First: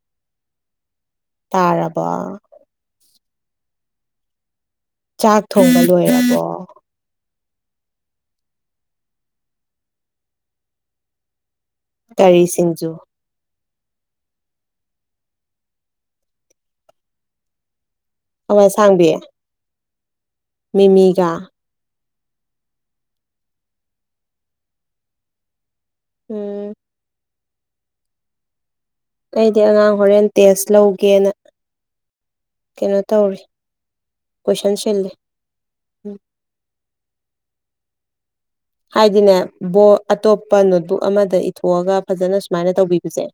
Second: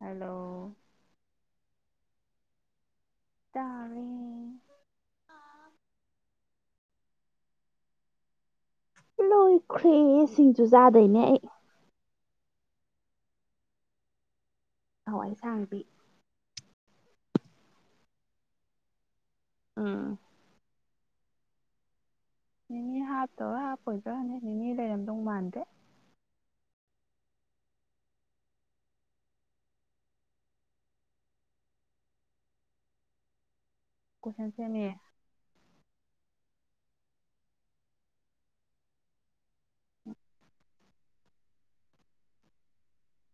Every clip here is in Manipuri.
ꯍꯂꯣ ꯇꯥꯔꯕ ꯇꯔꯦ ꯆꯥꯛ ꯊꯣꯡꯕ ꯂꯣꯏꯔꯕꯣ ꯂꯣꯏꯈ꯭ꯔꯦ ꯁꯤꯡꯁꯨꯨ ꯆꯥꯗꯣꯏꯅꯦ ꯑꯩ ꯇꯔꯤ ꯁꯤꯡꯖꯨ ꯍꯋꯥꯏꯁꯥꯡꯕꯤ ꯑꯋꯥꯏ ꯁꯥꯡꯕꯤꯌꯦ ꯎꯝ ꯃꯤꯦꯃꯤꯒꯥ ꯅꯤꯅꯦ ꯍꯥꯞꯇꯣ ꯍꯥꯞꯄꯣꯏꯗ꯭ꯔꯅꯦ ꯅꯤꯅꯤ ꯂꯩꯔꯝꯗꯧ ꯃꯥꯟꯗꯦ ꯎꯝ ꯑꯩꯗꯤ ꯑꯉꯥꯡ ꯍꯣꯔꯦꯟ ꯇꯦꯁ ꯂꯧꯒꯦꯅ ꯀꯩꯅꯣ ꯇꯧꯔꯤ ꯀꯣꯏꯁꯟ ꯁꯦꯝꯦꯅꯦ ꯎꯝ ꯍꯥꯏꯗꯤꯅꯦꯕ ꯑꯇꯣꯞꯄ ꯅꯣꯠꯕꯨꯛ ꯑꯃꯗ ꯏꯊꯣꯛꯑꯒ ꯐꯖꯅ ꯁꯨꯃꯥꯏꯅ ꯇꯧꯕꯤꯕꯁꯦ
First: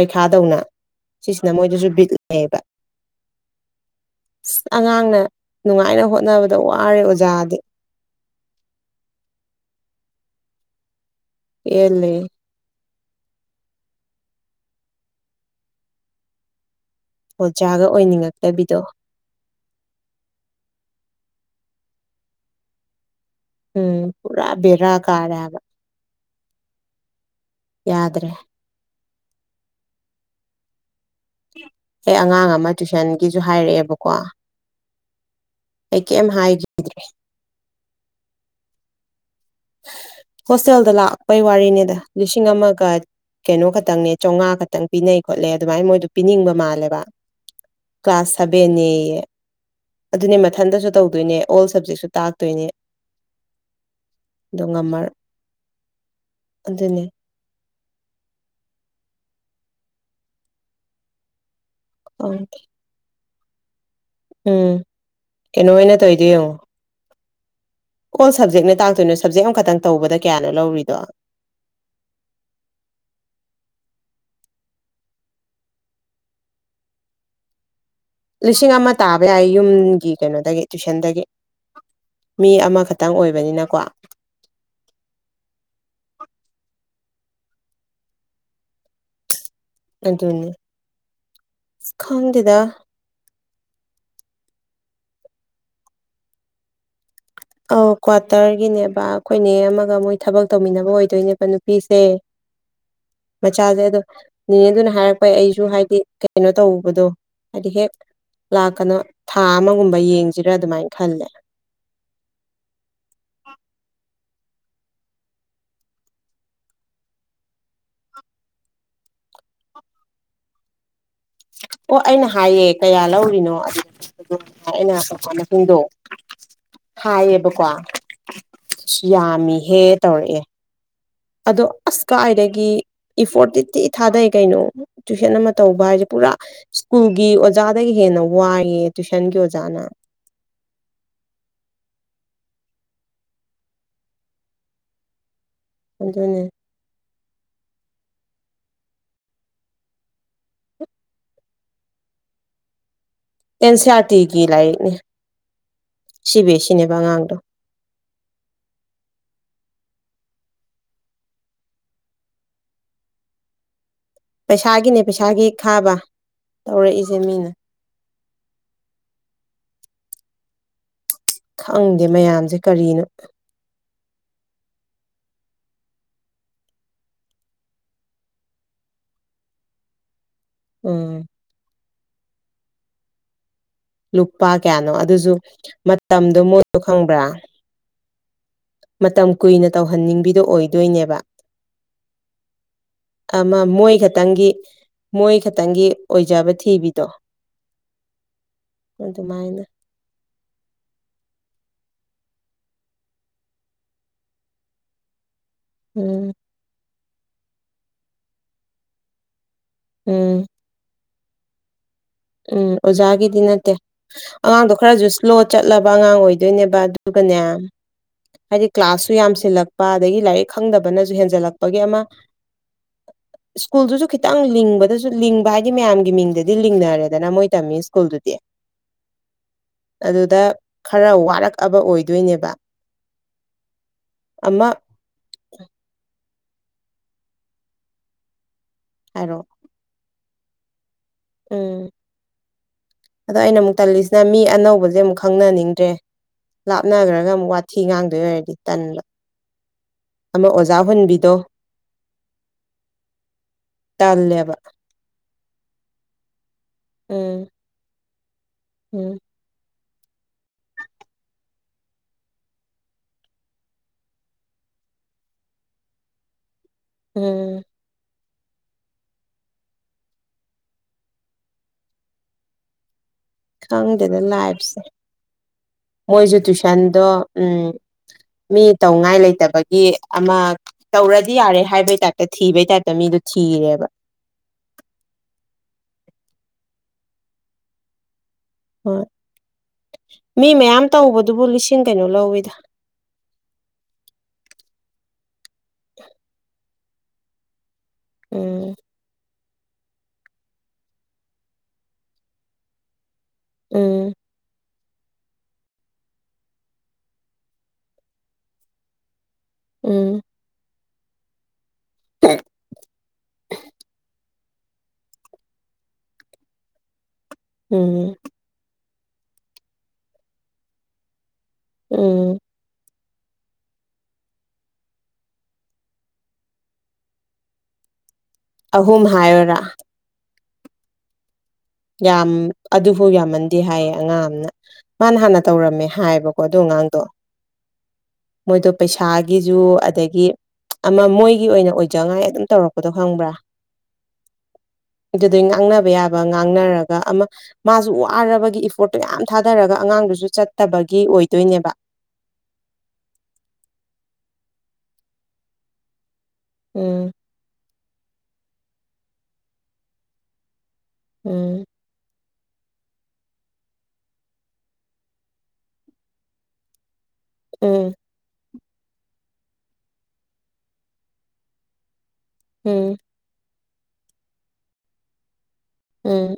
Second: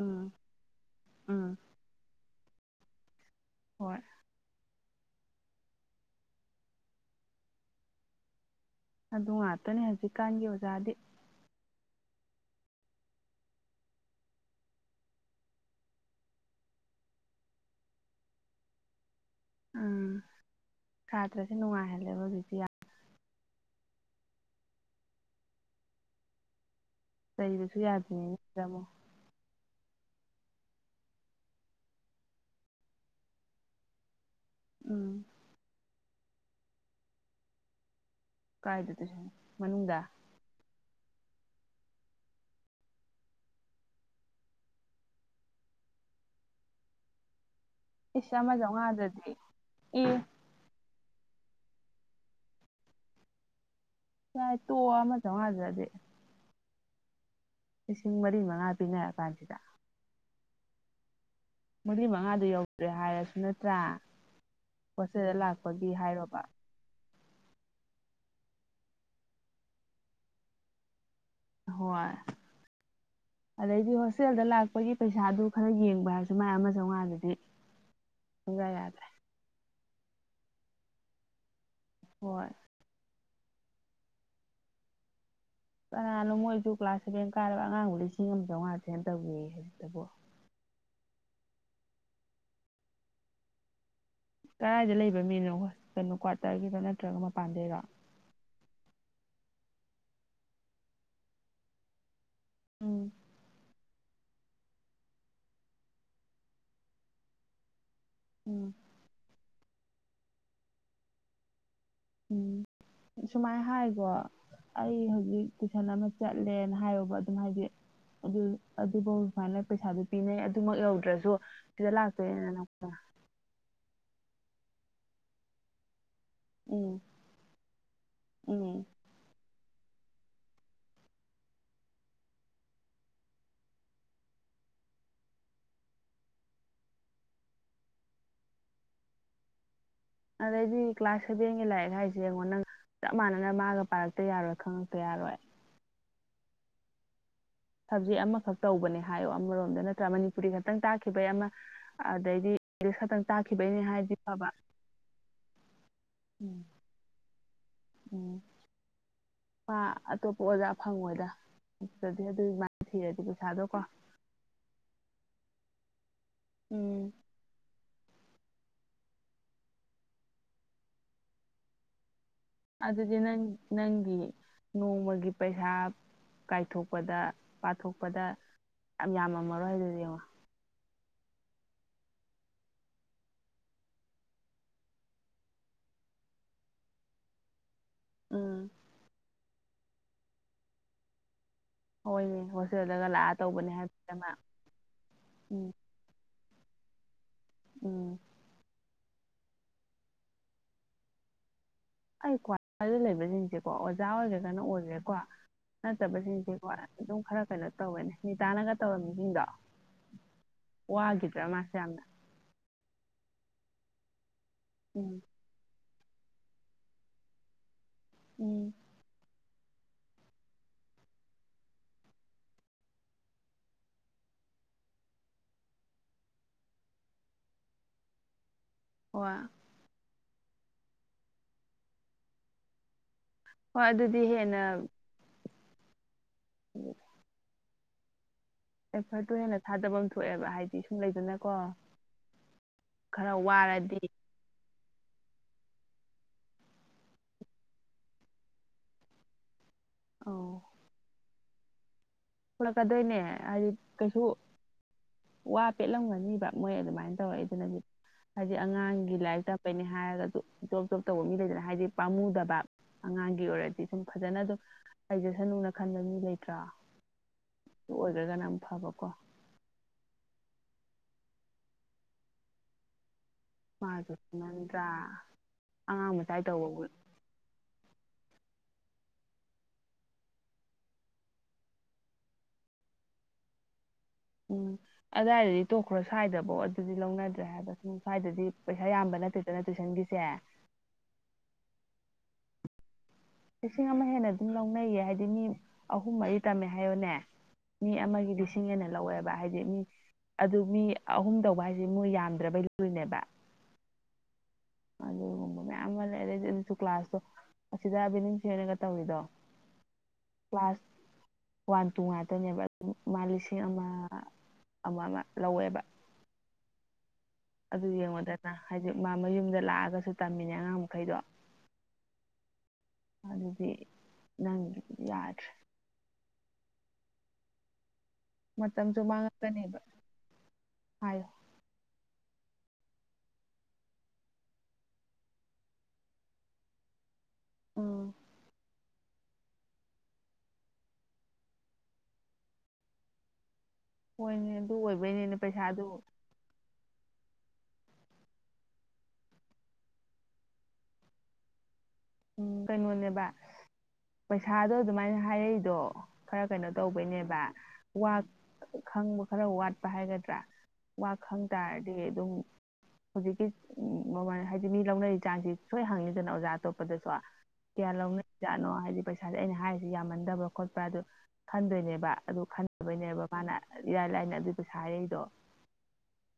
ꯎꯝ ꯁꯤꯁꯤꯅ ꯎꯝ ꯃꯣꯏꯗꯁꯨ ꯕꯤꯠꯂꯌꯦꯕ ꯍꯣꯏ ꯑ ꯑꯉꯥꯡꯅ ꯅꯨꯡꯉꯥꯏꯅ ꯍꯣꯠꯅꯕꯗ ꯋꯥꯔꯦ ꯑꯣꯖꯥꯗꯤ ꯑꯗꯨ ꯉꯥꯛꯇꯅꯦ ꯍꯧꯖꯤꯛꯀꯥꯟꯒꯤ ꯑꯣꯖꯥꯗꯤ ꯌꯦꯂ ꯑꯣꯖꯥꯒ ꯑꯣꯏꯅꯤꯡꯉꯛꯇꯕꯤꯗꯣ ꯎꯝ ꯁꯥꯥꯇ꯭ꯔꯁꯦ ꯅꯨꯡꯉꯥꯏꯍꯜꯂꯦꯕ ꯍꯧꯖꯤꯛꯇꯤ ꯎꯝ ꯄꯨꯥ ꯦꯔꯥ ꯀꯥꯔꯌꯥꯕ ꯂꯩꯕꯁꯨ ꯌꯥꯗ꯭ꯔꯦ ꯌꯥꯗ꯭ꯔꯤꯉꯩꯅꯦꯗꯥ ꯑꯃꯃꯣ ꯑꯦ ꯑꯉꯥꯡ ꯑꯃ ꯇꯨꯏꯁꯟꯒꯤꯁꯨ ꯍꯥꯏꯔꯛꯑꯦꯕꯀꯣ ꯎꯝ ꯑꯩ ꯀꯔꯤꯝ ꯍꯥꯏꯈꯤꯗ꯭ꯔꯦ ꯀꯥꯏꯗꯗꯣꯏꯁꯨ ꯃꯅꯨꯡꯗ ꯍꯣꯁꯇꯦꯜꯗ ꯂꯥꯛꯄꯩ ꯋꯥꯔꯤꯅꯤꯗ ꯂꯤꯁꯤꯡ ꯑꯃꯒ ꯀꯩꯅꯣ ꯈꯛꯇꯪꯅꯦ ꯆꯥꯝꯉꯥ ꯈꯛꯇꯪ ꯄꯤꯅꯩ ꯈꯣꯠꯂꯦ ꯑꯗꯨꯃꯥꯏꯅ ꯃꯣꯏꯗꯣ ꯄꯤꯅꯤꯡꯕ ꯃꯥꯜꯂꯦꯕ ꯀ꯭ꯂꯥꯁ ꯏꯁ ꯑꯃ ꯁꯕꯦꯟꯌꯦ ꯆꯧꯉꯥꯗꯗꯤ ꯑꯦ ꯑꯗꯨꯅꯦ ꯃꯊꯟꯗꯁꯨ ꯇꯧꯗꯣꯏꯅꯦ ꯑꯣꯜ ꯁꯕꯖꯦꯛꯁꯨ ꯇꯥꯛꯇꯣꯏꯅꯦ ꯌꯥꯏ ꯑꯗꯣ ꯇꯣꯛꯑꯣ ꯉꯝꯃꯔꯣꯏ ꯑꯃ ꯆꯃꯉꯥꯗꯨꯗꯗꯤ ꯑꯗꯨꯅꯦ ꯂꯤꯁꯤꯡ ꯃꯔꯤ ꯃꯉꯥ ꯄꯤꯅꯔ ꯀꯥꯟꯁꯤꯗ ꯃꯔꯤ ꯎꯝ ꯃꯉꯥꯗꯨ ꯌꯧꯗ꯭ꯔꯦ ꯍꯥꯏꯔꯁꯨ ꯅꯠꯇ꯭ꯔꯥ ꯍꯣꯜꯁꯇꯦꯜꯗ ꯀꯩꯅꯣ ꯂꯥꯛꯄꯒꯤ ꯑꯣꯏꯅ ꯇꯧꯔꯤꯗꯣ ꯍꯥꯏꯔꯣꯕ ꯌꯦꯡꯉꯣ ꯑꯣꯜ ꯁꯞꯖꯦꯛꯅꯦ ꯇꯥꯛꯇꯣꯏꯅꯣ ꯁꯞꯖꯦꯛ ꯑꯃꯈꯛꯇꯪ ꯇꯧꯕꯗ ꯀꯌꯥꯅꯣ ꯂꯧꯔꯤꯗꯣ ꯍꯣꯏ ꯑꯗꯩꯗꯤ ꯍꯣꯁꯇꯦꯜꯗ ꯂꯥꯛꯄꯒꯤ ꯄꯩꯁꯥꯗꯨ ꯈꯔ ꯌꯦꯡꯕ ꯍꯥꯏꯔꯁꯨ ꯃꯥꯏ ꯑꯃ ꯆꯧꯉꯥꯗꯨꯗꯤ [inaudible] ꯂꯤꯁꯤꯡ ꯑꯃ ꯇꯥꯕ ꯌꯥꯏ ꯌꯨꯝꯒꯤ ꯀꯩꯅꯣꯗꯒꯤ ꯇꯨꯏꯁꯟꯗꯒꯤ ꯍꯣꯏ ꯃꯤ ꯑꯃꯈꯛ ꯈꯤꯇꯪ ꯑꯣꯏꯕꯅꯤꯅꯀꯣ ꯀꯅꯥꯅꯣ ꯃꯣꯏꯁꯨ ꯀ꯭ꯂꯥꯁ ꯁꯦꯚꯦꯟ ꯀꯥꯏꯔꯕ ꯑꯉꯥꯡꯕꯨ ꯂꯤꯁꯤꯡ ꯑꯃ ꯆꯥꯝꯉꯥꯥꯁꯦꯅ ꯇꯧꯒꯦ ꯍꯥꯏ ꯑꯗꯨꯅꯦ ꯑ ꯈꯪꯗꯦꯗ ꯀꯗꯥꯥꯏꯗ ꯂꯩꯕ ꯃꯤꯅꯣ ꯀꯩꯅꯣ ꯀ꯭ꯋꯥꯇꯔꯒꯤꯔꯣ ꯅꯠꯇ꯭ꯔꯒ ꯃꯄꯥꯟꯗꯩꯔꯣ ꯑꯧ ꯀ꯭ꯋꯥꯇꯔꯒꯤꯅꯦꯕ ꯑꯩꯈꯣꯏ ꯅꯦ ꯑꯃꯒ ꯃꯣꯏ ꯊꯕꯛ ꯇꯧꯃꯤꯟꯅꯕ ꯑꯣꯏꯗꯣꯏꯅꯦꯕ ꯅꯨꯄꯤꯁꯦ ꯎꯝ ꯃꯆꯥꯁꯦ ꯑꯗꯣ ꯅꯦꯅꯦ ꯗꯨꯅ ꯍꯥꯏꯔꯛꯄꯩ ꯑꯩꯁꯨ ꯍꯥꯏꯗꯤ ꯀꯩꯅꯣ ꯇꯧꯕꯗꯣ ꯍꯥꯏꯗꯤ ꯍꯦꯛ ꯎꯝ ꯂꯥꯛꯀꯅꯣ ꯊꯥ ꯑꯃꯒꯨꯝꯕ ꯌꯦꯡꯁꯤꯔꯥ ꯑꯗꯨꯃꯥꯏꯅ ꯈꯟꯕꯥ ꯎꯝ ꯁꯨꯃꯥꯏꯅ ꯍꯥꯏꯀꯣ ꯑꯩ ꯍꯧꯖꯤꯛ ꯇꯨꯏꯁꯟ ꯑꯃ ꯆꯠꯂꯦꯅ ꯍꯥꯏꯌꯦꯕ ꯑꯗꯨꯝ ꯍꯥꯏꯗꯤ ꯑꯗꯨ ꯑꯗꯨꯐꯧ ꯁꯨꯃꯥꯏꯅ ꯄꯩꯁꯥꯗꯨ ꯄꯤꯅꯩ ꯑꯗꯨꯃꯛ ꯌꯧꯗ꯭ꯔꯁꯨ ꯁꯤꯗ ꯑꯣ ꯑꯩꯅ ꯂꯥꯛꯇꯣꯏꯅ ꯍꯥꯏꯌꯦ ꯅꯪ ꯀꯌꯥ ꯂꯧꯔꯤꯅꯣ ꯑꯗꯨ ꯑꯩꯅ ꯃꯁꯤꯡꯗꯣ ꯎꯝ ꯍꯥꯏꯌꯦꯕꯀꯣ ꯎꯝ ꯌꯥꯝꯃꯤꯍꯦ ꯇꯧꯔꯛꯑꯦ ꯑꯗꯣ ꯑꯁ ꯀꯥꯏꯗꯒꯤ ꯏꯐꯣꯔꯠꯇꯤ ꯊꯤ ꯊꯥꯗꯩꯩ ꯀꯩꯅꯣ ꯇꯨꯏꯁꯟ ꯑꯃ ꯇꯧꯕ ꯍꯥꯏꯁꯦ ꯄꯨꯔꯥ ꯁ꯭ꯀꯨꯜꯒꯤ ꯑꯣꯖꯥꯗꯒꯤ ꯍꯦꯟꯅ ꯋꯥꯏꯌꯦ ꯇꯨꯏꯁꯟꯒꯤ ꯑꯣꯖꯥꯅ ꯑꯗꯩꯗꯤ ꯀ꯭ꯂꯥꯁ ꯁꯦꯚꯦꯟꯒꯤ ꯂꯥꯏꯔꯤꯛ ꯍꯥꯏꯁꯦ ꯌꯦꯡꯉꯣ ꯅꯪ ꯆꯞ ꯃꯥꯟꯅꯅ ꯃꯥꯒ ꯄꯥꯔꯛꯇ ꯌꯥꯔꯣꯏ ꯈꯪꯉꯛꯇ ꯌꯥꯔꯣꯏ ꯑꯗꯨꯅꯦ ꯁꯕꯖꯦꯛ ꯑꯃꯈꯛ ꯇꯧꯕꯅꯦ ꯍꯥꯏꯌꯣ ꯑꯃꯔꯣꯝꯗ ꯅꯠꯇ꯭ꯔꯥ ꯃꯅꯤꯄꯨꯔꯤ ꯈꯛꯇꯪ ꯇꯥꯛꯈꯤꯕꯩ ꯑꯃ ꯑꯗꯩꯗꯤ ꯑꯦꯡꯂꯤꯁ꯭ ꯈꯛꯇꯪ ꯀꯛꯈꯤ ꯑꯦꯟ ꯁꯤ ꯑꯥꯔ ꯇꯤꯒꯤ ꯂꯥꯏꯔꯤꯛꯅꯦ ꯁꯤ ꯕꯤ ꯎꯝ ꯑꯦꯁ ꯁꯤꯅꯦꯕ ꯑꯉꯥꯡꯗꯣ ꯎꯝ ꯃꯥ ꯑꯇꯣꯞꯄ ꯑꯣꯖꯥ ꯐꯪꯉꯣꯏꯗ ꯑꯗꯨꯒꯤꯃꯥꯏꯅ ꯄꯤꯔꯗꯤ ꯄꯩꯁꯥꯗꯣ ꯀꯣ ꯄꯩꯁꯥꯒꯤꯅꯦ ꯄꯩꯁꯥꯒꯤ ꯈꯥꯕ ꯎꯝ ꯇꯧꯔꯛꯏꯁꯦ ꯃꯤꯅ ꯈꯪꯗꯦ ꯃꯌꯥꯝꯁꯦ ꯀꯔꯤꯅꯣ ꯑꯗꯨꯗꯤ ꯅꯪ ꯅꯪꯒꯤ ꯅꯣꯡꯃꯒꯤ ꯄꯩꯁꯥ ꯀꯥꯏꯊꯣꯛꯄꯗ ꯄꯥꯊꯣꯛꯄꯗ ꯌꯥꯝ ꯌꯥꯝꯃꯥꯝꯃꯥꯔꯣꯏ ꯑꯗꯨꯗꯤ ꯌꯦꯡꯉꯣ ꯎꯝ ꯂꯨꯄꯥ ꯀꯌꯥꯅꯣ ꯑꯗꯨꯁꯨ ꯃꯇꯝꯗꯣ ꯃꯣꯏꯗꯣ ꯈꯪꯕ꯭ꯔꯥ ꯎꯝ ꯃꯇꯝ ꯀꯨꯏꯅ ꯇꯧꯍꯟꯅꯤꯡꯕꯤꯗꯣ ꯑꯣꯏꯗꯣꯏꯅꯦꯕ ꯍꯣꯏꯅꯦ ꯍꯣꯁꯇꯦꯜꯗꯒ ꯂꯥꯛꯑ ꯑꯃ ꯇꯧꯕꯅꯦ ꯍꯥꯏꯕ ꯃꯣꯏ ꯑꯃ ꯈꯛꯇꯪꯒꯤ ꯃꯣꯏ ꯎꯝ ꯈꯛꯇꯪꯒꯤ ꯑꯣꯏꯖꯥꯕ ꯊꯤꯕꯤꯗꯣ ꯎꯝ ꯑꯗꯨꯃꯥꯏꯅ ꯑꯩ ꯀ꯭ꯋꯥꯗ ꯂꯩꯕꯁꯤꯡꯁꯦꯀꯣ ꯑꯣꯖꯥ ꯑꯣꯏꯒꯔꯒꯅ ꯑꯣꯏꯒꯔ꯭ꯦ ꯀꯣ ꯎꯝ ꯅꯠꯇꯕꯁꯤꯡꯁꯦ ꯍꯣꯏ ꯑꯗꯨꯝ ꯈꯔ ꯀꯩꯅꯣ ꯇꯧꯒꯅꯤ ꯅꯤꯇꯥꯅꯒ ꯇꯧꯔꯝ ꯃꯤꯁꯤꯡꯗꯣ ꯎꯝ ꯋꯥꯈꯤꯗ꯭ꯔꯥ ꯃꯥꯁꯦ ꯌꯥꯝꯅ ꯎꯝ ꯑꯣꯖꯥꯒꯤꯗꯤ ꯅꯠꯇꯦ ꯑꯉꯥꯡꯗꯣ ꯈꯔꯁꯨ ꯎꯝ ꯁ꯭ꯂꯣ ꯆꯠꯂꯕ ꯑꯉꯥꯡ ꯑꯣꯏꯗꯣꯏꯅꯦꯕ ꯑꯗꯨꯒꯅꯦ ꯍꯥꯏꯗꯤ ꯎꯝ ꯀ꯭ꯂꯥꯁꯁꯨ ꯌꯥꯝꯁꯤꯜꯂꯛ ꯄꯥꯗꯒꯤ ꯂꯥꯏꯔꯤꯛ ꯈꯪꯗꯕꯅꯁꯨ ꯍꯦꯟꯖꯜꯂꯛꯄꯒꯤ ꯑꯃ ꯁ꯭ꯀꯨꯜꯗꯨꯁꯨ ꯈꯤꯇꯪ ꯂꯤꯡꯕꯗꯁꯨ ꯂꯤꯡꯕ ꯍꯥꯏꯗꯤ ꯃꯌꯥꯝꯒꯤ ꯃꯤꯡꯗꯗꯤ ꯂꯤꯡꯅꯔꯦ ꯅꯥꯅꯥꯎ ꯃꯣꯏ ꯇꯝꯕ ꯏꯁ꯭ꯀꯨꯜꯗꯨꯗꯤ ꯋꯥ ꯑꯗꯨꯗ ꯈꯔ ꯋꯥꯔꯛꯑꯕ ꯑꯣꯏꯗꯣꯏꯅꯦꯕ ꯍꯣꯏ ꯑꯗꯨꯗꯤ ꯍꯦꯟꯅ ꯑꯃ ꯎꯝ ꯑꯦꯐꯔꯠꯇꯣ ꯍꯥꯏꯔꯛꯑꯣ ꯍꯦꯟꯅ ꯊꯥꯗꯕꯥꯝ ꯊꯣꯛꯑꯦꯕ ꯍꯥꯏꯗꯤ ꯁꯨꯝ ꯂꯩꯗꯅ ꯎꯝ ꯑꯗꯣ ꯑꯩꯅ ꯑꯃꯨꯛ ꯋꯥꯔꯗꯤ ꯇꯜꯂꯤꯁꯤꯅ ꯃꯤ ꯑꯅꯧꯕꯁꯦ ꯑꯃꯨꯛ ꯈꯪꯅꯅꯤꯡꯗ꯭ꯔꯦ ꯂꯥꯞꯅꯈ꯭ꯔꯒ ꯑꯃꯨꯛ ꯋꯥꯊꯤ ꯉꯥꯡꯗꯣꯏ ꯑꯣꯏꯔꯗꯤ ꯇꯟꯕ ꯑꯃ ꯑꯧ ꯑꯣꯖꯥ ꯍꯨꯟꯕꯤꯗꯣ ꯍꯨꯜꯂꯛꯀꯗꯣꯏꯅꯦ ꯍꯥꯏꯗꯤ ꯀꯩꯁꯨ ꯇꯜꯂꯦꯕ ꯋꯥ ꯄꯦꯠꯂꯝꯒꯅꯤꯕ ꯃꯣꯏ ꯑꯗꯨꯃꯥꯏꯅ ꯎꯝ ꯇꯧꯔꯛꯏ ꯗꯨꯅꯗꯤ ꯍꯥꯏꯗꯤ ꯎꯝ ꯑꯉꯥꯡꯒꯤ ꯂꯥꯏꯔꯤꯛ ꯇꯣꯏꯅꯤ ꯍꯥꯏꯔꯒꯁꯨ ꯖꯣꯕ ꯖꯣꯕ ꯇꯧꯕ ꯃꯤ ꯂꯩꯗꯅ ꯍꯥꯏꯗꯤ ꯄꯥꯝꯃꯨꯗꯕ ꯑꯉꯥꯡꯒꯤ ꯑꯣꯏꯔꯗꯤ ꯑꯗꯨꯝ ꯐꯖꯅ ꯑꯗꯨꯝ ꯂꯩꯖꯁꯥꯅꯨꯅ ꯈꯟꯕ ꯃꯤ ꯂꯩꯇ꯭ꯔꯥ ꯎꯝ ꯑꯗꯨꯨ ꯑꯣꯏꯈ꯭ꯔꯒꯅ ꯑꯃꯨꯛ ꯐꯕꯀꯣ ꯈꯇꯪ ꯃꯥꯁꯨ ꯌꯦꯉꯒꯥ ꯂꯥꯏꯐꯁꯦ ꯅꯠꯇ꯭ꯔꯥ ꯑꯉꯥꯡ ꯃꯣꯏꯁꯨ ꯃꯆꯥꯏ ꯇꯧꯕꯕꯨ ꯇꯨꯏꯁꯟꯗꯣ ꯎꯝ ꯃꯤ ꯇꯧꯉꯥꯏ ꯂꯩꯇꯕꯒꯤ ꯑꯃ ꯇꯧꯔꯗꯤ ꯌꯥꯔꯦ ꯍꯥꯏꯕꯩ ꯇꯥꯏꯞꯇ ꯊꯤꯕꯩ ꯇꯥꯏꯞꯇ ꯃꯤꯗꯨ ꯊꯤꯔꯦꯕ ꯎꯝ ꯑꯗꯥꯏꯗꯗꯤ ꯇꯣꯛꯈ꯭ꯔꯣ ꯁ꯭ꯏꯗꯐꯧ ꯑꯗꯨꯗꯤ ꯂꯧꯅꯗ꯭ꯔꯦ ꯍꯥꯏꯕ ꯁꯨꯝ ꯁ꯭ꯋꯥꯏꯗꯗꯤ ꯄꯩꯁꯥ ꯍꯣꯏ ꯌꯥꯝꯕ ꯅꯠꯇꯦꯗꯅ ꯇꯨꯏꯁꯟꯒꯤꯁꯦ ꯃꯤ ꯃꯌꯥꯝ ꯇꯧꯕꯗꯨꯕꯨ ꯂꯤꯁꯤꯡ ꯀꯩꯅꯣ ꯂꯧꯋꯤꯗ ꯂꯤꯁꯤꯡ ꯑꯃ ꯍꯦꯟꯅ ꯑꯗꯨꯝ ꯂꯧꯅꯩꯌꯦ ꯍꯥꯏꯗꯤ ꯃꯤ ꯑꯍꯨꯝ ꯃꯔꯤ ꯇꯝꯃꯦ ꯍꯥꯏꯌꯦꯅꯦ ꯃꯤ ꯑꯃꯒꯤ ꯂꯤꯁꯤꯡ ꯎꯝ ꯑꯩꯅ ꯂꯧꯋꯦꯕ ꯍꯥꯏꯗꯤ ꯃꯤ ꯑꯗꯨ ꯃꯤ ꯑꯍꯨꯝ ꯇꯧꯕ ꯍꯥꯏꯁꯦ ꯃꯣꯏ ꯌꯥꯝꯗ꯭ꯔꯕꯩ ꯂꯨꯏꯅꯦꯕ ꯎꯝ ꯑꯗꯨꯒꯨꯝꯕ ꯃꯌꯥꯝ ꯑꯃ ꯂꯩ ꯑꯗꯩ ꯑꯗꯨ ꯀ꯭ꯂꯥꯁꯇꯣ ꯑꯁꯤꯗ ꯕꯤꯅꯤꯡ ꯁꯩꯔꯦꯡꯒ ꯇꯧꯔꯤꯗꯣ ꯎꯝ ꯀ꯭ꯂꯥꯁ ꯋꯥꯟ ꯇꯨ ꯉꯥꯛꯇꯅꯦꯕ ꯑꯗꯨ ꯃꯥ ꯂꯤꯁꯤꯡ ꯑꯃ ꯑꯃ ꯑꯃ ꯂꯧꯋꯦꯕ ꯑꯗꯨ ꯎꯝ ꯌꯦꯡꯉꯨꯗꯅ ꯍꯥꯏꯗꯤ ꯃꯥ ꯃꯌꯨꯝꯗ ꯂꯥꯛꯑꯒꯁꯨ ꯇꯝꯃꯤꯅꯦ ꯑꯉꯥꯡ ꯃꯈꯩꯗꯣ ꯎꯝ ꯅꯪꯗꯤ ꯅꯪ ꯌꯥꯗ꯭ꯔꯦ ꯃꯇꯝꯁꯨ ꯑꯍꯨꯝ ꯍꯥꯏꯔꯣꯔꯥ ꯃꯥꯡꯉꯛꯀꯅꯦꯕ ꯍꯥꯏ ꯌꯥꯝ ꯑꯗꯨꯐꯥꯎ ꯌꯥꯝꯃꯟꯗꯦ ꯍꯥꯏꯌꯦ ꯑꯉꯥꯡ ꯑꯃꯅ ꯃꯥꯅ ꯍꯥꯟꯅ ꯇꯧꯔꯝꯃꯦ ꯍꯥꯏꯌꯦꯕꯀꯣ ꯑꯗꯨ ꯑꯉꯥꯡꯗꯣ ꯃꯣꯏꯗꯣ ꯄꯩꯁꯥ ꯊꯥꯒꯤꯖꯨ ꯑꯗꯒꯤ ꯑꯃ ꯃꯣꯏꯒꯤ ꯑꯣꯏꯅ ꯑꯣꯏꯖꯉꯥꯏ ꯑꯗꯨꯝ ꯇꯧꯔꯛꯄꯗꯣ ꯈꯪꯕ꯭ꯔꯥ ꯍꯣꯏꯅꯦ ꯑꯗꯨ ꯑꯣꯏꯕꯩꯅꯤꯅꯦ ꯑꯗꯨꯗꯩ ꯄꯩꯁꯥꯗꯨ ꯉꯥꯡꯅꯕ ꯌꯥꯕ ꯉꯥꯡꯅꯔꯒ ꯑꯃ ꯃꯥꯁꯨ ꯋꯥꯔꯕꯒꯤ ꯏꯐꯣꯔꯠꯇꯨ ꯃꯌꯥꯝ ꯊꯥꯗꯔꯒ ꯑꯉꯥꯡꯗꯨꯁꯨ ꯆꯠꯇꯕꯒꯤ ꯑꯣꯏꯗꯣꯏꯅꯦꯕ ꯎꯝ ꯀꯩꯅꯣꯅꯦꯕ ꯄꯩꯁꯥꯗꯣ ꯑꯗꯨꯃꯥꯏꯅ ꯍꯥꯏꯔꯛꯏꯗꯣ ꯈꯔ ꯀꯩꯅꯣ ꯎꯝ ꯇꯧꯕꯩꯅꯦꯕ ꯈꯪꯕ ꯈꯔ ꯋꯥꯠꯄ ꯍꯥꯏꯒꯗ꯭ꯔꯥ ꯋꯥꯈꯪ ꯎꯝ ꯇꯥꯔꯗꯤ ꯁꯤ ꯑꯗꯨꯝ ꯍꯧꯖꯤꯛꯀꯤ ꯃꯃꯜ ꯍꯥꯏꯗꯤ ꯃꯤ ꯂꯧꯅꯔꯤ ꯆꯥꯡꯁꯤ ꯁꯣꯏ ꯍꯪꯉꯤꯗꯅ ꯑꯣꯖꯥ ꯑꯇꯣꯞ ꯂꯗꯁꯨ ꯀꯌꯥ ꯎꯝ ꯂꯧꯅꯩ ꯄꯩꯖꯥꯠꯅꯣ ꯍꯥꯏꯗꯤ ꯄꯩꯁꯥꯁꯦ ꯑꯩꯅ ꯍꯥꯏꯔꯤꯁꯦ ꯌꯥꯝꯃꯟꯗꯕꯥ ꯈꯣꯠꯄ꯭ꯔꯥ ꯑꯗꯨ ꯈꯟꯗꯣꯏꯅꯦꯕ ꯑꯗꯨ ꯈꯟꯗꯕꯩꯅꯦꯕ ꯃꯥꯅ ꯏꯔꯥꯏ ꯂꯥꯏꯅ ꯑꯗꯨꯢ ꯄꯩꯁꯥ ꯍꯥꯢꯔꯩꯗꯣ ꯎꯝ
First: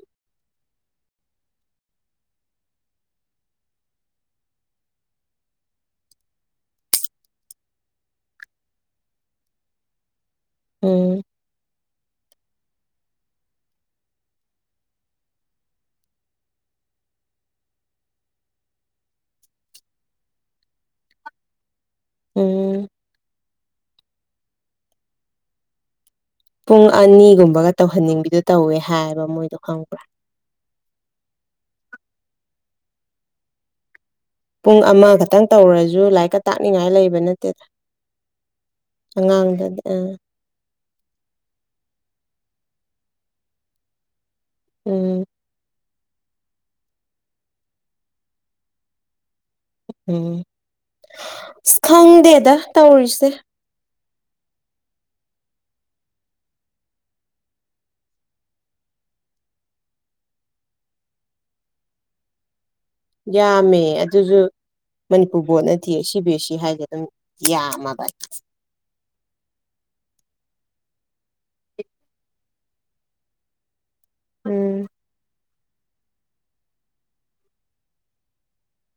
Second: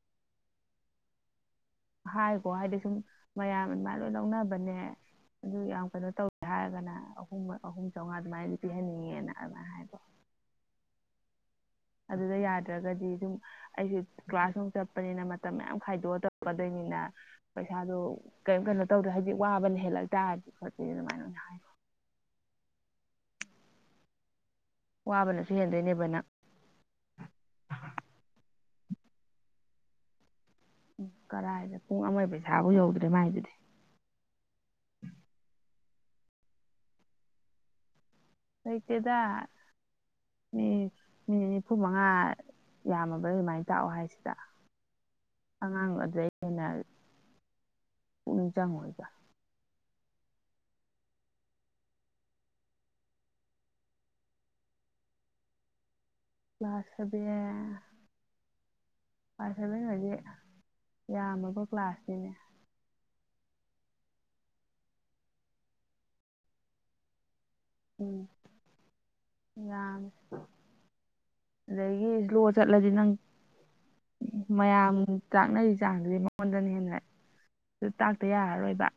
ꯍꯥꯏꯒꯣ ꯍꯥꯏꯗꯤ ꯁꯨꯝ ꯃꯌꯥꯝ ꯑꯗꯨꯝ ꯂꯣꯏ ꯂꯧꯅꯕꯅꯦ ꯑꯗꯨ ꯌꯥꯝ ꯀꯩꯅꯣ ꯇꯧꯋꯦ ꯍꯥꯏꯔꯒꯅ ꯑꯍꯨꯝ ꯑꯍꯨꯝ ꯆꯥꯝꯃꯉꯥ ꯑꯗꯨꯃꯥꯏꯅꯗꯤ ꯄꯤꯍꯟꯅꯤꯡꯉꯦꯅ ꯑꯗꯨꯃꯥꯏꯅ ꯍꯥꯏꯕꯣ ꯎꯝ ꯑꯗꯨꯗ ꯌꯥꯗ꯭ꯔꯒꯗꯤ ꯑꯗꯨꯝ ꯑꯩꯁꯨ ꯀ꯭ꯂꯁ ꯅꯨꯡ ꯆꯠꯄꯅꯤꯅ ꯃꯇꯝ ꯃꯌꯥꯝ ꯈꯥꯏꯗꯣꯛꯑ ꯇꯧꯀꯗꯣꯏꯅꯤꯅ ꯄꯩꯁꯥꯗꯣ ꯀꯔꯤꯝ ꯀꯩꯅꯣ ꯇꯧꯗ꯭ꯔꯦ ꯍꯧꯖꯤꯛ ꯋꯥꯕꯅ ꯍꯦꯜꯂꯛ ꯇꯥꯔꯗꯤ ꯈꯣꯠꯄ ꯑꯗꯨꯃꯥꯏꯅ ꯑꯣꯏꯅ ꯍꯥꯏ ꯎꯝ ꯋꯥꯕꯅꯁꯨ ꯍꯦꯟꯗꯣꯏꯅꯦꯕꯅ ꯄꯨꯡ ꯑꯅꯤꯒꯨꯝꯕꯒ ꯇꯧꯍꯟꯅꯤꯡꯕꯤꯗꯨ ꯇꯧꯋꯦ ꯍꯥꯏꯕ ꯃꯣꯏꯗꯣ ꯈꯪꯕ꯭ꯔꯥ ꯎ ꯀꯔꯥꯏꯗ ꯄꯨꯡ ꯑꯃꯒꯤ ꯄꯩꯁꯥꯐꯧ ꯌꯧꯗ꯭ꯔꯦ ꯃꯥꯏꯗꯨꯗꯤ ꯄꯨꯡ ꯑꯃꯈꯛꯇꯪ ꯇꯧꯔꯁꯨ ꯂꯥꯏꯔꯤꯛꯀ ꯇꯥꯛꯅꯤꯡꯉꯥꯏ ꯂꯩꯕ ꯅꯠꯇꯦꯗ ꯂꯩꯇꯦꯗꯥ ꯑꯉꯥꯡꯗꯗꯤ ꯑ ꯃꯤ ꯃꯤꯠ ꯅꯤꯐꯨꯃꯉꯥ ꯌꯥꯝꯃꯕ꯭ꯔꯥ ꯑꯗꯨꯃꯥꯏꯅ ꯇꯥꯛꯑꯣ ꯍꯥꯏꯁꯤꯗ ꯎꯝ ꯉꯥꯡꯑꯗ꯭ꯔꯩ ꯍꯦꯟꯅ ꯄꯨꯛꯅꯤꯡ ꯆꯪꯉꯣꯏꯕ ꯎꯝ ꯑꯁ ꯈꯪꯗꯦꯗ ꯇꯧꯔꯤꯁꯦ ꯀ꯭ꯂꯥꯁ ꯁꯕꯦꯟ ꯀ꯭ꯂꯥꯁ ꯁꯦꯚꯦꯟ ꯑꯣꯢꯗꯤ ꯌꯥꯝꯃꯕ ꯀ꯭ꯂꯥꯁꯅꯤꯅꯦ ꯌꯥꯝꯃꯦ ꯑꯗꯨꯁꯨ ꯃꯅꯤꯄꯨꯔ ꯕꯣꯔꯠ ꯅꯠꯇꯦ ꯁꯤ ꯕꯤ ꯑꯦꯁ ꯁꯤ ꯍꯥꯏꯁꯦ ꯑꯗꯨꯝ ꯌꯥꯝꯃꯦ ꯎꯝ ꯌꯥ ꯑꯗꯒꯤ ꯂꯣ ꯆꯠꯂꯗꯤ ꯅꯪ ꯎꯝ ꯃꯌꯥꯝ ꯇꯥꯛꯅꯔꯤ ꯆꯥꯡꯁꯤꯗꯤ ꯃꯉꯣꯟꯗꯅ ꯍꯦꯟꯅ ꯇꯥꯛꯇ ꯌꯥꯔꯔꯣꯏꯕ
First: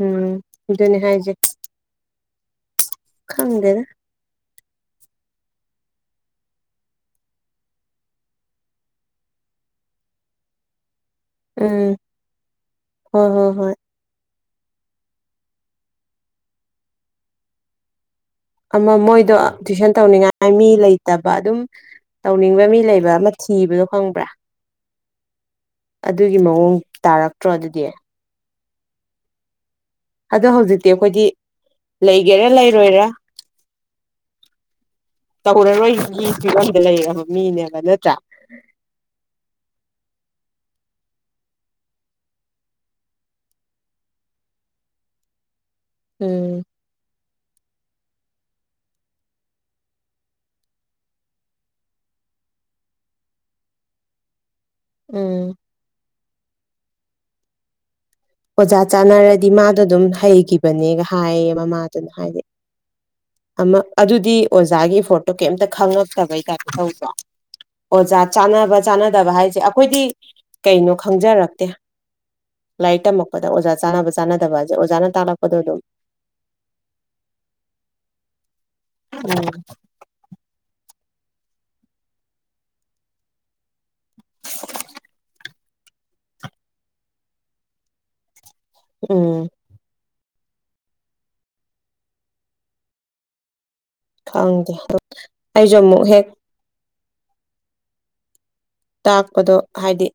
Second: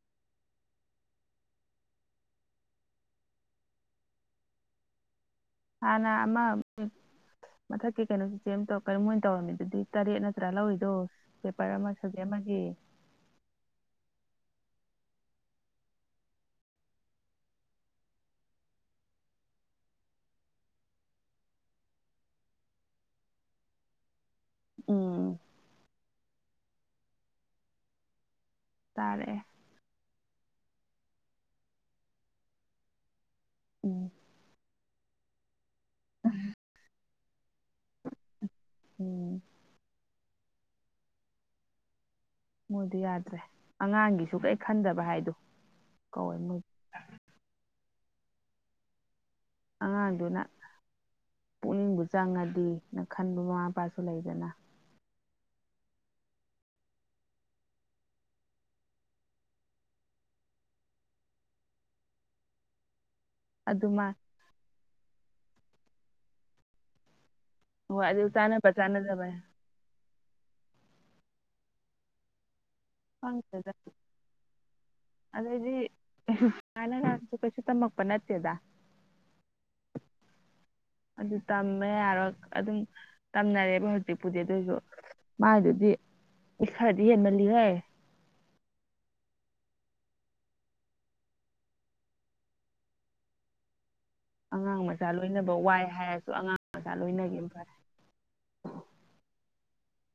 ꯎꯝ ꯑꯗꯨꯅꯦ ꯍꯥꯏꯖꯦ ꯈꯪꯗꯦꯗ ꯍꯥꯟꯅ ꯑꯃ ꯃꯊꯛꯀꯤ ꯀꯩꯅꯣ ꯆꯆꯦ ꯀꯔꯤ ꯃꯣꯏꯅ ꯇꯧꯔꯝꯃꯤꯗꯨꯗꯤ ꯇꯔꯦꯠ ꯅꯠꯇ꯭ꯔꯥ ꯂꯧꯔꯤꯗꯣ ꯄꯦꯄꯔ ꯑꯃ ꯎꯝ ꯁꯕꯖꯦꯛ ꯑꯃꯒꯤ ꯍꯣꯏ ꯍꯣꯏ ꯍꯣꯏ ꯑꯃ ꯃꯣꯏꯗꯣ ꯇꯨꯋꯏꯁꯟ ꯇꯧꯅꯤꯡꯉꯥꯏ ꯃꯤ ꯂꯩꯇꯕ ꯑꯗꯨꯝ ꯇꯧꯅꯤꯡꯕ ꯃꯤ ꯂꯩꯕ ꯑꯃ ꯊꯤꯕꯗꯣ ꯈꯪꯕ꯭ꯔꯥ ꯎꯝ ꯑꯗꯨꯒꯤ ꯃꯑꯣꯡ ꯇꯥꯔꯛꯇ꯭ꯔꯣ ꯑꯗꯨꯗꯤ ꯇꯥꯔꯛꯑꯦ ꯑꯗꯣ ꯍꯧꯖꯤꯛꯇꯤ ꯑꯩꯈꯣꯏꯗꯤ ꯂꯩꯒꯦꯔꯥ ꯂꯩꯔꯣꯏꯔꯥ ꯎꯝ ꯇꯧꯔꯔꯣꯏꯒꯤ ꯐꯤꯕꯝꯗ ꯂꯩꯔꯕ ꯃꯤꯅꯦꯕ ꯅꯠꯇ꯭ꯔꯥ ꯎꯝ ꯃꯣꯏꯗꯤ ꯌꯥꯗ꯭ꯔꯦ ꯑꯉꯥꯡꯒꯤꯁꯨ ꯀꯔꯤ ꯈꯟꯗꯕ ꯍꯥꯏꯗꯨ ꯀꯧꯋꯦ ꯎꯝ ꯃꯣꯏ ꯑꯉꯥꯡꯗꯨꯅ ꯄꯨꯛꯅꯤꯡꯕꯨ ꯆꯪꯉꯗꯤꯅ ꯈꯟꯕ ꯃꯃꯥ ꯃꯄꯥꯁꯨ ꯂꯩꯗꯅ ꯎꯝ ꯑꯣꯖꯥ ꯆꯥꯟꯅꯔꯗꯤ ꯃꯥꯗꯣ ꯑꯗꯨꯝ ꯍꯩꯈꯤꯕꯅꯦꯒ ꯍꯥꯏꯌꯦ ꯃꯃꯥꯗꯨꯅ ꯍꯥꯏꯗꯤ ꯑꯗꯨ ꯃꯥ ꯑꯗꯨꯗꯤ ꯑꯣꯖꯥꯒꯤ ꯐꯣꯇꯣ ꯀꯩꯝꯇ ꯈꯪꯉꯛꯇꯕꯩ ꯇꯥꯢꯞꯇ ꯇꯧꯗ꯭ꯔꯣ ꯍꯣꯏ ꯑꯣꯖꯥ ꯑꯗꯨ ꯆꯥꯅꯕ ꯆꯥꯟꯅꯕ ꯆꯥꯅꯗꯕ ꯆꯥꯟꯅꯗꯕ ꯍꯥꯏꯁꯦ ꯑꯩꯈꯣꯏꯗꯤ ꯀꯩꯅꯣ ꯈꯪꯖꯔꯛꯇꯦ ꯂꯥꯏꯔꯤꯛ ꯇꯝꯃꯛꯄꯗ ꯈꯪꯗꯦꯗ ꯑꯣꯖꯥ ꯆꯥꯅꯕ ꯆꯥꯅꯗꯕ ꯍꯥꯏꯁꯦ ꯑꯣꯖꯥꯅ ꯇꯥꯛꯂꯛꯄꯗꯣ ꯑꯗꯨꯝ ꯀꯅ ꯂꯁꯨ ꯀꯩꯁꯨ ꯇꯝꯃꯛꯄ ꯅꯠꯇꯦꯗ ꯎꯝ ꯑꯗꯨ ꯇꯝꯃꯦ ꯌꯥꯔꯣꯏ ꯑꯗꯨꯝ ꯇꯝꯅꯔꯦꯕ ꯍꯧꯖꯤꯛꯄꯨꯗꯤ ꯑꯗꯨꯑꯣꯏꯁꯨ ꯃꯥꯏꯗꯨꯗꯤ ꯈꯔꯗꯤ ꯍꯦꯟꯃꯜꯂꯤꯍꯦ ꯎꯝ ꯈꯪꯗꯦ ꯑꯉꯥꯡ ꯃꯆꯥ ꯂꯣꯏꯅꯕ ꯑꯩꯁꯨ ꯋꯥꯏ ꯑꯃꯨꯛ ꯍꯦꯛ ꯍꯥꯏꯔꯁꯨ ꯑꯉꯥꯡ ꯃꯆꯥ ꯂꯣꯏꯅꯒꯤ ꯐꯔꯦ ꯇꯥꯛꯄꯗꯣ ꯍꯥꯏꯗꯤ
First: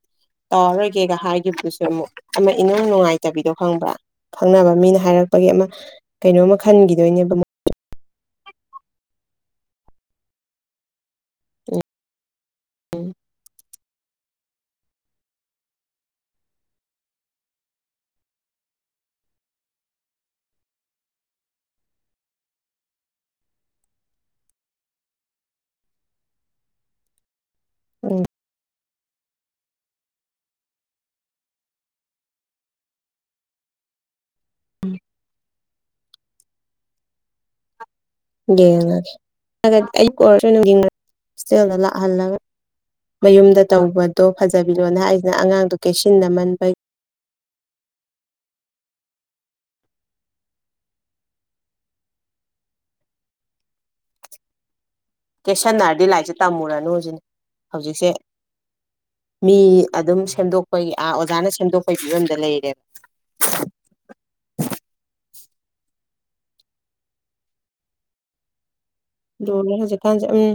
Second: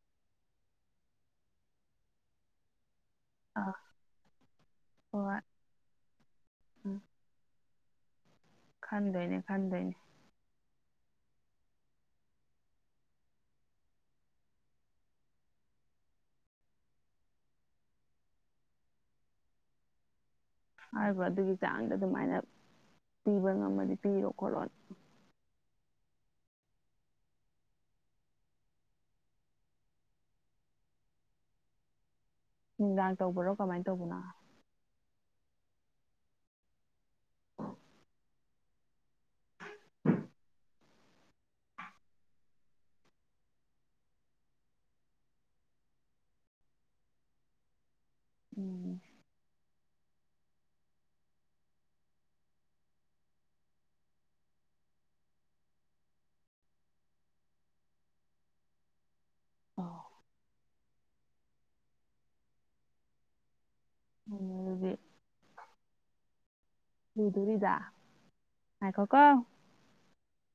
ꯇꯥꯎꯔꯣꯏꯒꯦꯒ ꯍꯥꯏꯈꯤꯕꯗꯨꯁꯨ ꯑꯃꯨꯛ ꯑꯃ ꯏꯅꯨꯡ ꯅꯨꯡꯉꯥꯏꯇ ꯆꯕꯤꯗꯣ ꯑꯥ ꯈꯪꯕ꯭ꯔꯥ ꯈꯪꯅꯕ ꯃꯤꯅ ꯍꯣꯏ ꯍꯥꯏꯔꯛꯄꯒꯤ ꯑꯃ ꯀꯩꯅꯣꯝꯃ ꯈꯟꯈꯤꯗꯣꯏꯅꯦꯕ ꯈꯥꯟꯗꯣꯏꯅꯦ ꯈꯥꯟꯗꯣꯏꯅꯦ ꯎꯝ ꯍꯥꯏꯔꯤꯕ ꯑꯗꯨꯒꯤ ꯆꯥꯡꯗ ꯑꯗꯨꯃꯥꯏꯅ ꯄꯤꯕ ꯉꯝꯃꯗꯤ ꯄꯤꯔꯣ ꯈꯣꯠꯂꯣꯅ ꯎꯝ ꯅꯨꯡꯗꯥꯡ ꯇꯧꯕꯔꯣ ꯀꯃꯥꯏꯅ ꯇꯧꯕꯅꯣ ꯌꯦꯡꯉꯒꯦꯒꯗꯤ ꯑꯩ ꯀ ꯑꯣꯏꯔꯁꯨꯡ ꯍꯣꯁꯇꯦꯜꯗ ꯂꯥꯛꯍꯜꯂꯒ ꯃꯌꯨꯝꯗ ꯇꯧꯕꯗꯣ ꯐꯖꯕꯤꯂꯣꯅ ꯍꯥꯏꯁꯤꯅ ꯑꯉꯥꯡꯗꯣ ꯀꯩꯁꯤꯟꯅꯃꯟꯕ ꯎꯝ ꯀꯦꯁꯟꯅꯔꯗꯤ ꯂꯥꯏꯔꯤꯛꯁꯦ ꯇꯝꯃꯨꯔꯅꯨ ꯍꯧꯖꯤꯛꯅꯦ ꯍꯧꯖꯤꯛꯁꯦ ꯃꯤ ꯑꯣ ꯑꯗꯨꯝ ꯁꯦꯝꯗꯣꯛꯄꯒꯤ ꯑꯥ ꯑꯣꯖꯥꯅ ꯁꯦꯝꯗꯣꯛꯄꯒꯤ ꯐꯤꯕꯝꯗ ꯂꯩꯔꯦꯕ ꯎꯗꯤ ꯂꯨꯗꯨꯔꯤꯗ ꯉꯥꯢꯈꯣꯀꯣ ꯍꯧꯖꯤꯛꯀꯥꯟꯖꯦ ꯎꯝ